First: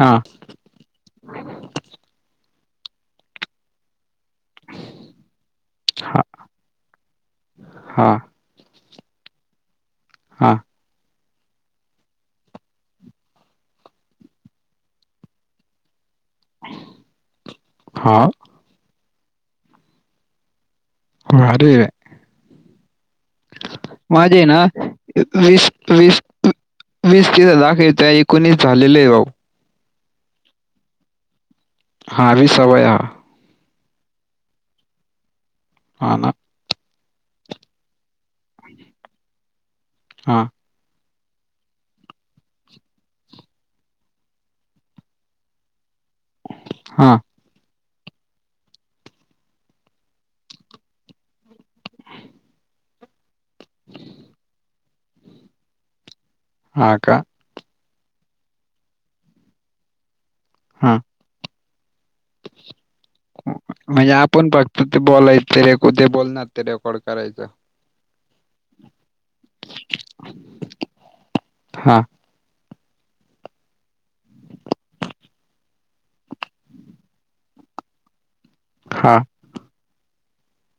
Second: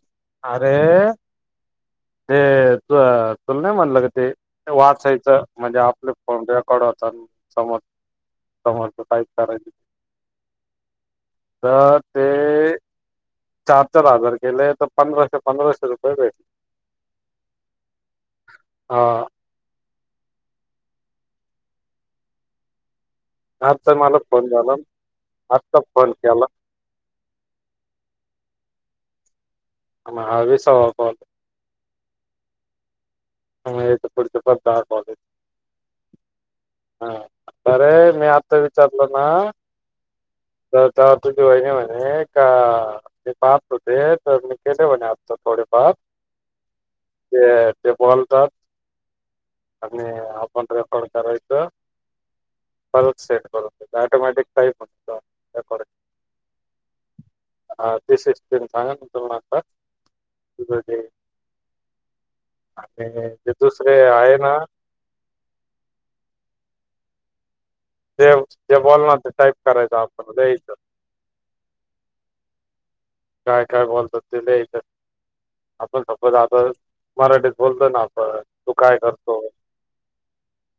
हा अरे ते तू तुला नाही म्हनलं ग ते वाचायचं म्हणजे आपले हा फोन रेकॉर्ड होत समोर हा समोर काय हा तर ते चार चार हजार केले तर पंधराशे पंधराशे रुपय हा ह ह अरेर आजचा मला माझे फोन ना झाला वीस आत्ता फोन वीस केला वीस तीस हदाखरत एकोणीस झालेले भाव आ म ह सवा पाल हा वी सवय हा हेत पुच पॉ ह ना हा अरे मी आता विचारलो ना हा तर दुी होईन म्ह का पाप होतेे तर म केले म्ह आपत डे पाप हा ते टेबॉल आणि आपण रेकॉर्ड करायचं पल् सेट करून ऑटोमॅटिक प आ का ह ते सांगंतरगतात हा म्हणजे आहे आपण ना फक्त ते बोलायच रे कठे बोलणार ते रेकॉर्ड करायचं ते जे बोल ना ते टाईप करायचं आपण दच हा काय काय बोलतो तला इथ आपण सपोज आ मराठीत बोलतो ना आपण तू काय हा करतो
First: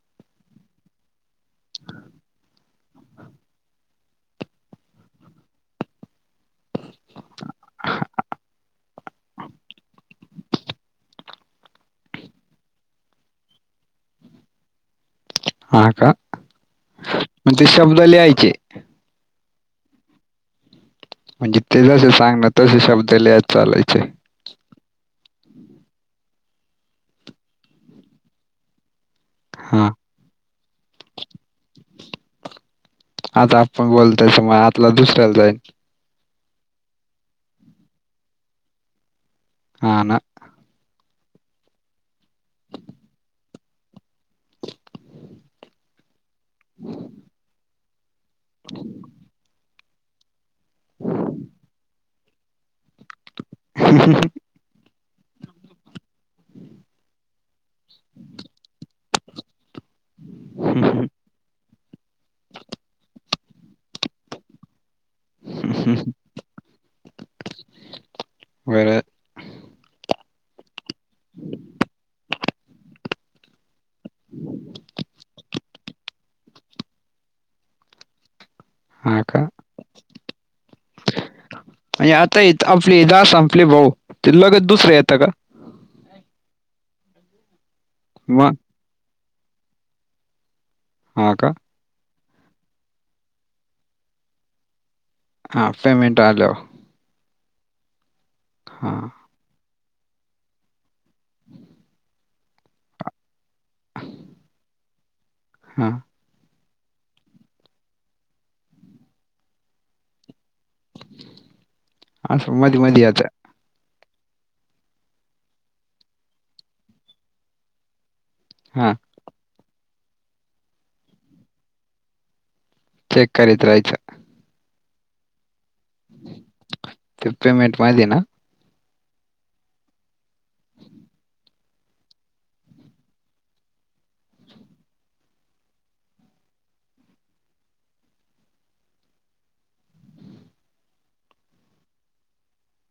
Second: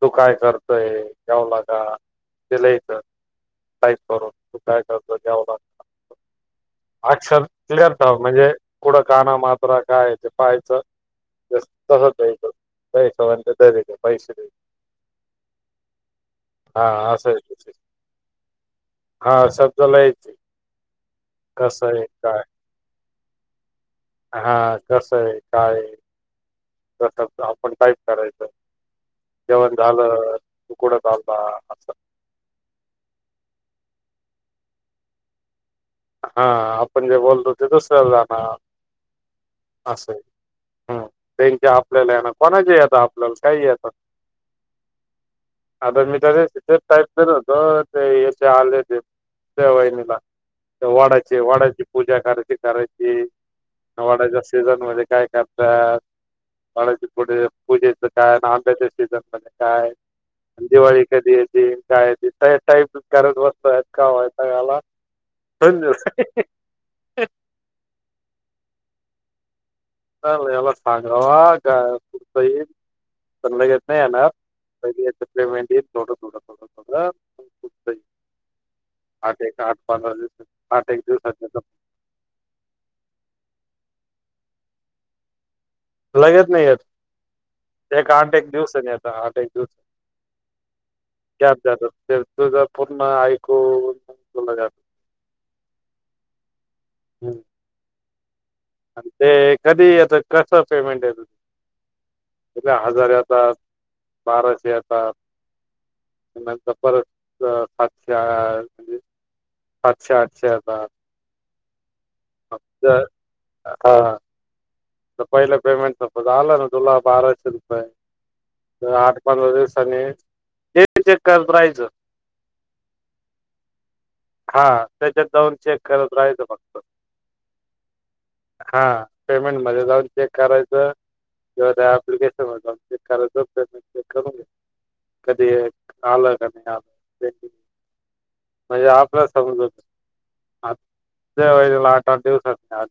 तू काय करतय गव लाग दिलायच काहीच करून तू काय करतो द्यावं लागता [inaudible] ठेव म्हणजे कुठं काना सह बै पैसवंत रीिक मैस दे हा का हा म्हणजे असच शब्द लिहायचे हा शबदलायचे म्हणजे ते जसे सांगण तसे शब्द लिया चालाय हा कस आहे काय कत आपण काही करायचं जेवण हा झालं तू कड लला असं आता आपण बोलताय स म आतला दुसऱ्याला जाईन हा आपण जे बोलतो ते दुसर्या जाणार हा अस ना हाय हम्म. त्यांच्या आपल्याला आहे ना कोणाच्या येतं आपल्याला काही येतात आता मी [unintelligible] टाईप करत होतो ते याचे आले ते त्या वहिनीला त्या वडाची वडाची पूजा करायची करायची वडाच्या सीझनमध्ये काय करतात वडाच्या पुढं पूजेच काय अन् आंब्याच्या सीझनमध्ये काय दिवाळी कधी येेते काय येते त्या टाईपच करत बस त इतका वैताग आला दोन दिवस [unintelligible] च याला सांगावा का त येईल पण लगेच नाही येणार पहिली एकच [unintelligible] थोडं थोडं थोडं थोडं हा आठ का एक आठ पंधरा दिवस आठ एक दिवस आणि आता आपली दास आपली भाऊ ते लगत दुसरे येतं का? लगेच नाही येत, एक आठ एक मग दिवसांनी येतं आठ एक दिवस हा का कॅब जातात तुझं पुर्ण आयको तुला जात हाफ पेमेंट आलं. हम्म हा आणि ते कधी आता कस पेमेंट येत हजार येतात बाराशे येतात हा. नंतर परत सातशे म्हणजे सातशे आठशे येतात. आस मधी मधी जर येत. हा पहिलं पेमेंट आला ना तुला बाराशे हा रुपये आठ पंधरा दिवसानी ते चेक करत राहायचं. चेक करीत राहायचं. हा त्याच्यात जाऊन चेक करत राहायचं फक्त ते पेमेंट मध्ये ना हा. पेमेंट मध्ये जाऊन चेक करायचं, नाही तर एप्लिकेशन वर जाऊन चेक करायचं, पेमेंट चेक करून घ्यायचं कधी आलं क नाही आलं म्हणजे समज [unintelligible] आठ आठ दिवस आ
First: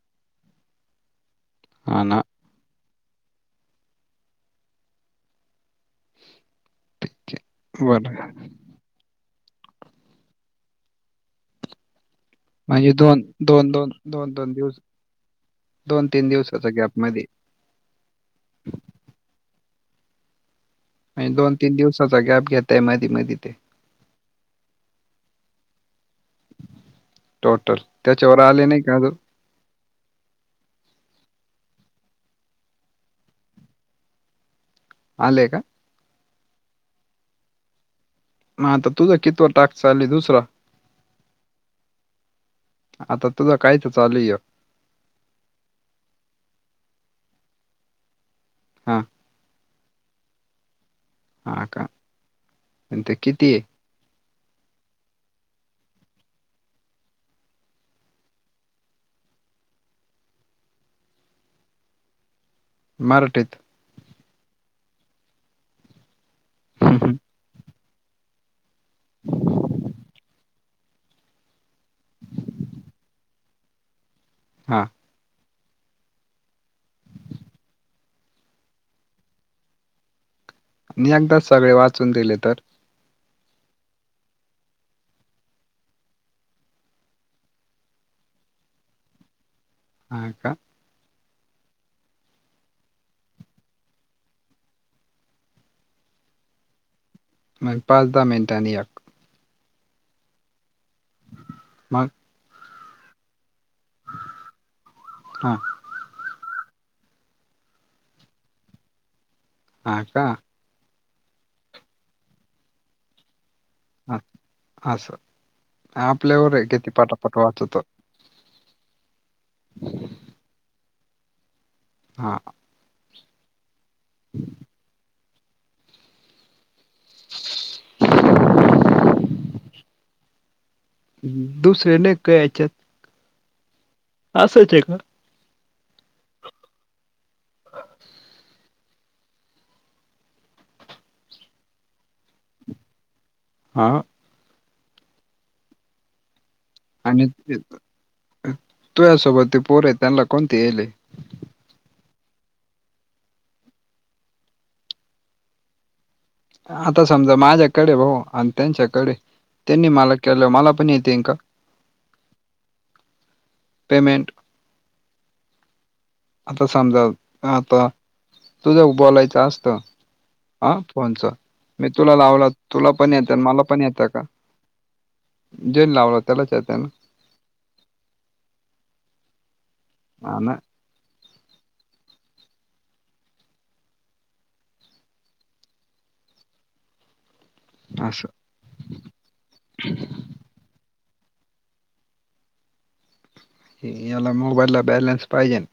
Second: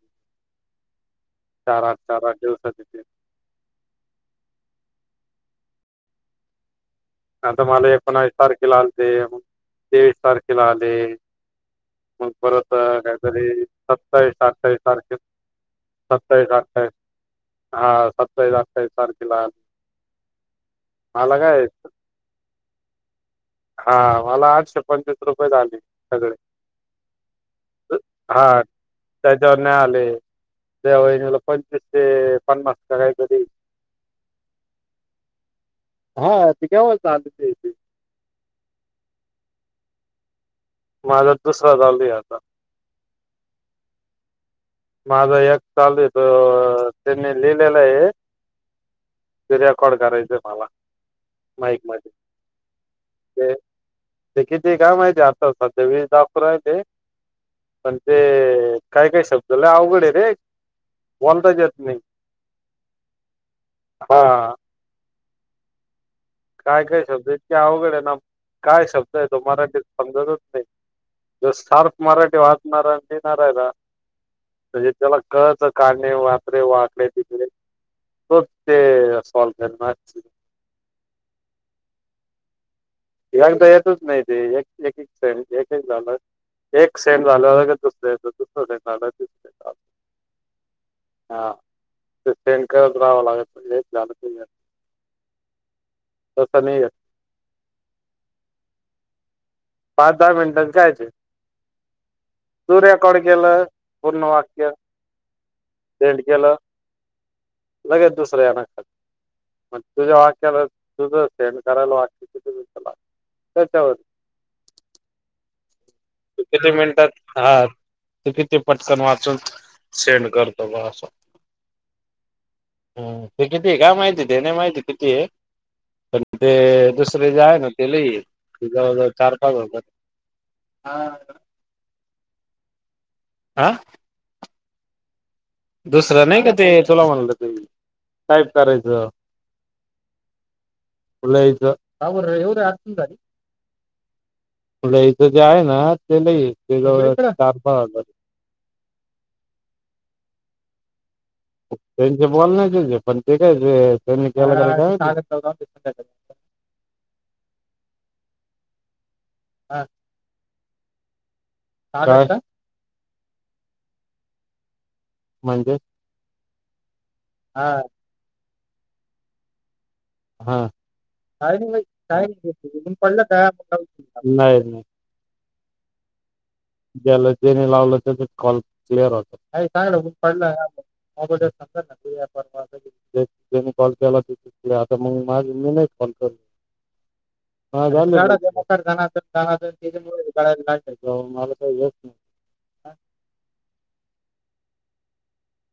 [inaudible] चार आठ हा ना चार आठ दिवसाची आता मला एक बरं एकोणावीस तारखेला आलते मग तेवीस तारखेला आले मग परत म्हणजे दोन काहीतरी दोन दोन दोन सत्तावीस दोन अठ्ठावीस दिवस तारखे दोन तीन सत्तावीस दिवसाचा अठ्ठावीस गॅप मध्ये हा सत्तावीस अठ्ठावीस तारखेला म्हणे मला दोन काय तीन दिवसाचा गॅप घेतय मधी मधी ते आम्हाला आठशे पंचवीस रुपये झाले. सगळे टोटल त्याच्यावर हा आले नाही का अजून त्याच्यावर नाय आले. त्या वहिनीला पंचवीस ते पन्नास करायचे तरी आलेय का? हा ती केव्हाच चालू आहे इथे म आता तुझा कितवा टाक चालू आहे? दुसरा माझा दुसरा चालु आहे आता. चालयं माझा एक चालू आहे त त्यांनी लिहिलेला आहे. हा! खोड करायचंय मला. हा माईक का? मध्ये आणि ते किती आहे? ते किती काय माहिती आता ते आता सध्या अपुर आहे ते, पण ते काय काय शब्द लय अवघड आहे ते, कोणताच येत नाही. मराठीत. हा काय काय हा शब्द इतके अवघड आहे ना काय शब्द आहे तो मराठीत समजतच नाही. ज सार्प मराठी वाचणार आणि लिहिणार आहे आहे ना? म्ह त्याला कळत काणे वापरे वा आकडे बिकडे तो ते सॉल्व करणार, मी अदा सगळे वाचून दिले तर, एकदा येतच नाही ते एक एक एक स एक झालं. एक सेंट झाले दुसरे दुसरं सेंट झाला तिस सें झा ह का? हा ते सेंड करत राहावं लागत हेच झालं त सं नाही आहे म पाच दहा मिनटांनी या पाच दहा मिनिटांचं काय मग, तू रेकॉर्डिंग केेलं पूर्ण वाक्य हा भेट केलं. लगेच दुसर्या येख म हा तुझ्या का वाक्याला. तुझं सेंड करायला वाटते तिथ, हा अस स आपल्यावर आहे किती पाटापाट वाचतो. त किती पटकन वाचून सेंड करतो म असं. हा! ह ते किती काय माहिती दे नाही, माहिती किती आहे. पण ते दुसरे जे आहे ना ते ल जवळ- जवळ चार पाच होजात दुसरे नाही क यायच्यात, आह! असयच आहे का? दुसर नाही का ते तुला म्हणलं ते काय करायचं. अचब एवे आ [unintelligible] ह. ल हचं जे आहे ना ते ल आणि तु या्यासोबत ते पोर आहे त्यांना कोणते येले. त्यांचे बोल नाही त्यां पण ते काय त्यांनी के [unintelligible] आता समजा माझ्याकडे भाऊ आणि त्यांच्याकडे त्यांनी मला केलं मला पण, तेंका. का हो का. पेमेंट म्हणजे, आता समजा आता तुझ्या बोलायचं असत, हा का नाही लावला तुला काून पण पडलं येतं आणि मला पण येतं का तयार नाही जे लावलं त्यालाच येतं ना गेल जनी लावलं त्या कॉल क्लिअर होत. [unintelligible] हा ना पडला कॉल केला. [unintelligible] तर मग माझे मी नाही फोन कर [unintelligible] [inaudible] बा असं मला का यच नाही याला मोबाईल ला बॅलेन्स पाहिजे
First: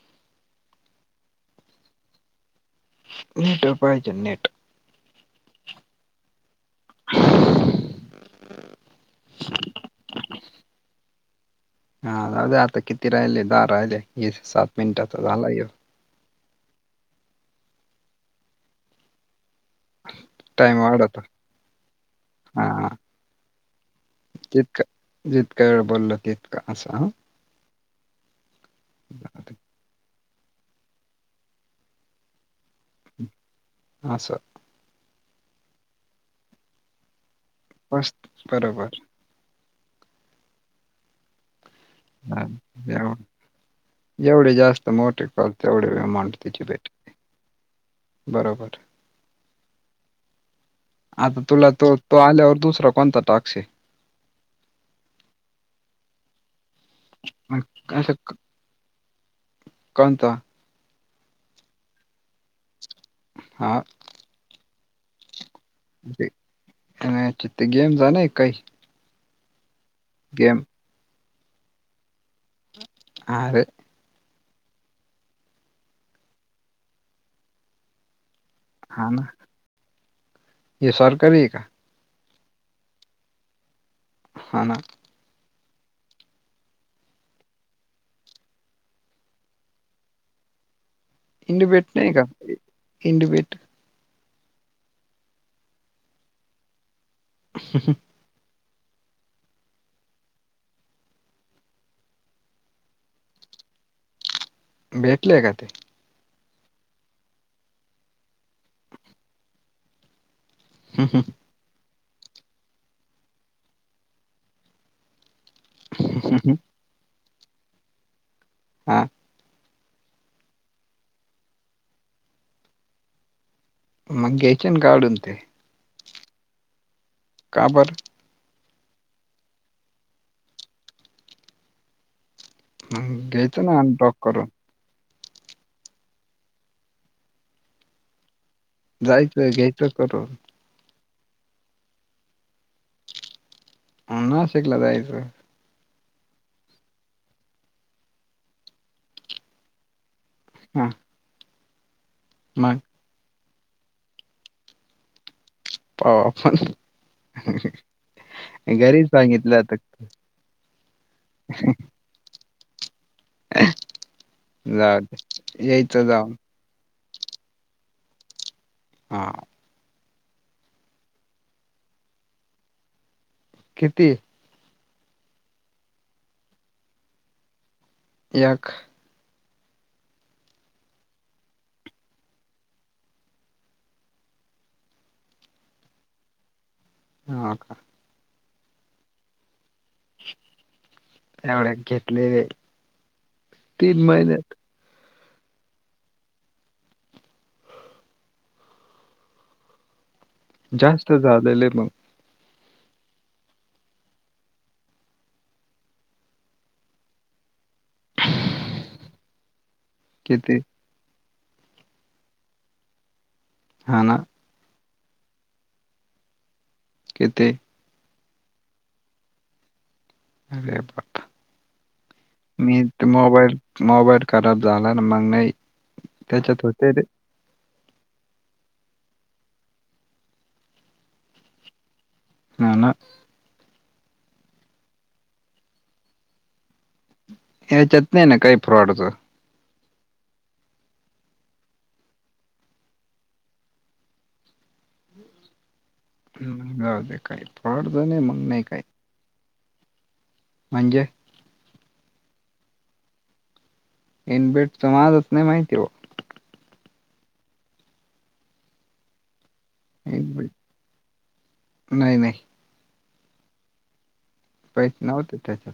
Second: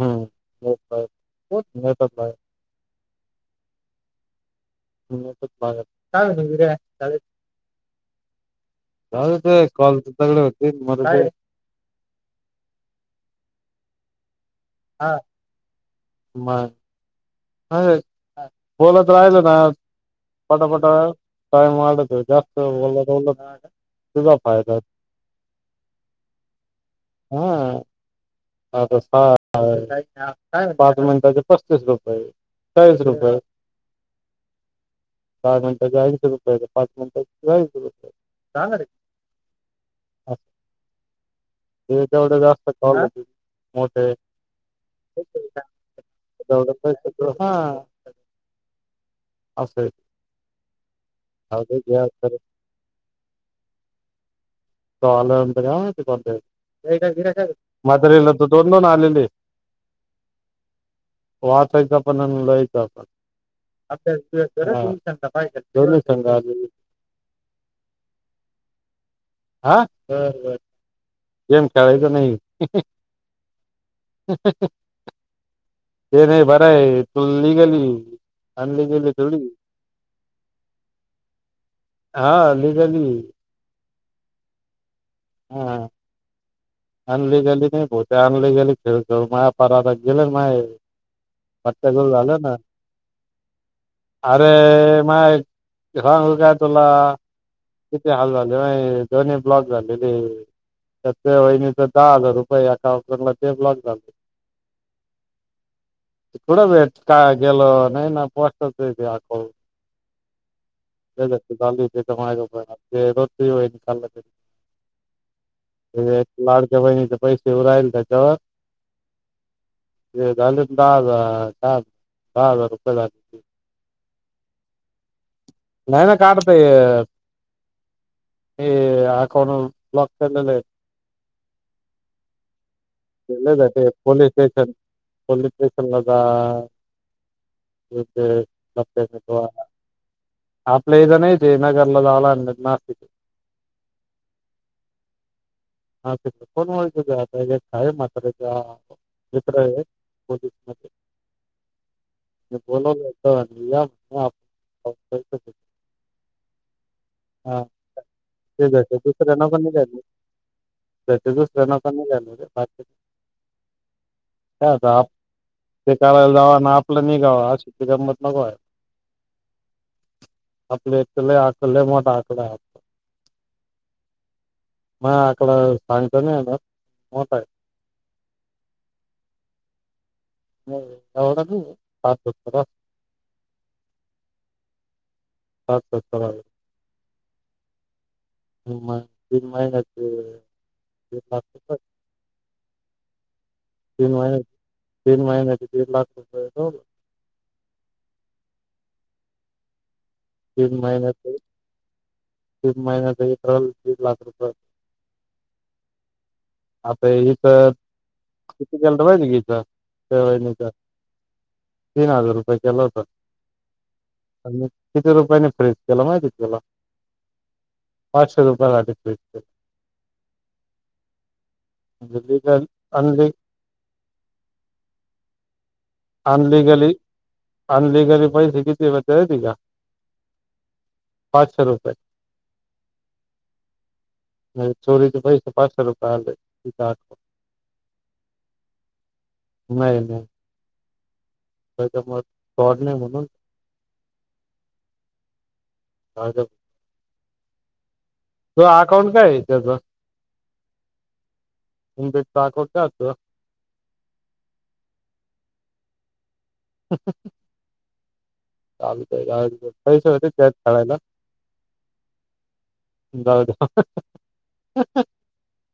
हम्म ब हो नाही तर नेटवरर पाहिजे नेट हम्प ब चाल ने [unintelligible] हा जाऊ दे आता किती राहिले दहा राहिले ये सात मिनिटाचा झाला येव म [unintelligible] बोलत राहिल ना टाइम पटापट वाढवतो कायम वाढतं जास्त हा बोलल जितका जितका बोलल तितक असं हा आता हा पहा पाच मिनिटांचे पस्तीस रुपये चाळीस रुपये असं दहा मिनिटाचे ऐंशी रुपये पाच मिनट [unintelligible] मस्त जाणाराय बरोबर का हे तेवढ हा, जास्त जेव- [unintelligible] मोठे जेवढे जास्त मोठे कॉल तेवढे अमाऊंट तिची पैसे भेटती बरोबर अस आता तुला तो तो आल्यावर दुसरा कोणता टाक्श हाये. तो आल्यानंतर मला नाय महित कोणाता येतो. [unintelligible] मग असं म्हातारीला क- तर दोन दोन आलेले आहे. कोणता वाचायचं पण, लिहायच पण हा आभ्यास बिब्यास करं अ [unintelligible] याच्यातर गेम झा ना एक काही आ बर बर गेम गेम खेळायच नाहीय आरं [unintelligible] ते नाही बरं आहे तू लिगली हाय अनलीगली थोडीच ये सरकारी का हा लिगली हाय हाना हम अनलिगली नाही भाऊ ते अनलिगली खेळ जाऊन माजे पार गेलं न माय इंडीबेट पत्ता गोल नाही का झालं ना इंडीबेट अरे माय सांगू का तुला किती हाल झाले दोन्ही ब्लॉक झालेले सध्या वहिनी दहा हजार रुपये अकाउंटला ते ब्लॉक झाले भेटले का ते कुढं भेटता गेला नाय ना पोस्टात आहे ते आकंऊट [unintelligible] होई [unintelligible] लाडक्या बहिणीचे पैसे येउ राहिले त्याच्यावर हा झाल दहा हजार दहा दहा हजार रुपये झाले मग घ्यायचे ना काढून ते नाही ना काढता येत का बरं हे आकांऊट ब्लाक केलेले आहे मग धरलय घ्यायचं ना ते अनब्लॉक पोलीस करून. स्टेशन पोलिस स्टेशन ला जा [unintelligible] किंवा जायचं घ्यायचं करून आपल्या इथ नाय ते नगरला जाव लागेल नाय तर नाशिक नाशिकला जायचं हा तिथ कोण ओळखीच आहे आता एक तर हाय म्हातारीचा मित्र आहे पोलीसमध्ये हां. मग बोलवल तो म्हंणटला या [unintelligible] पाहु आपण ह हा, ते ह जायचं घरीच सांगितलय आता त्या दुसना पणल काता जाऊ दे. ते यायचं कयला जाऊन. जावा ना आपलं गा शेती गमत नगो आहे हा आपले इले आकले मोठ आकडे आहेत किती म आकड सांगतो ना मोठा आहे एकक नाही एवढं नाही पात अच्छच्छ ह का हम तन महिनच एवढ्या घेतलेले तीन महिन्यात तीन महिना्याचे दीड लाख रुप बरोबर जास्त झालेले मग ती महिनात त्रल तीस लाख रुपया आता इ तरवा गी तेवाहि किती? का तीन हजार रुपये केल होत ह ना किती रुपयाने फ्रेज केला माहितीथला किथे पाचशे रुपय लाट रेपट म्हणजे लिगल मी ते अनलि मोबाईल मोबाईल खराब झाला ना मग नाही त्याच्यात होते अनलिगली र अनलिगली पैसे किती व येत का पाचशे रुपये ना ना चोरीचा पैस पाच सो रुपया आले आठ हे जत नाही काही फ्रॉडत नाही नाही त्याच्या मग कॉडणे म्हणून काही परडत नाही मग नाही काही ते म्हजे नम भेट साखोटेयत येन भेट समाजत् नाही माहिती वा चाल काय पैसे होते इनबेट त्यात काळायला नाही नाही जाऊ जाऊ पैच नव्हते त्याच्यात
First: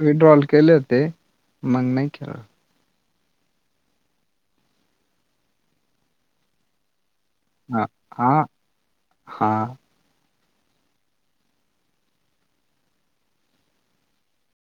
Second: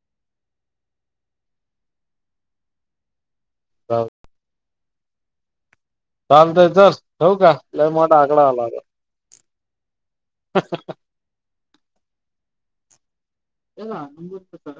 विड्रॉल केले होते मग नाही केलं का चालतय च होऊ का ल मो आकडावा लागे हां ह ह ह एला नम्रतत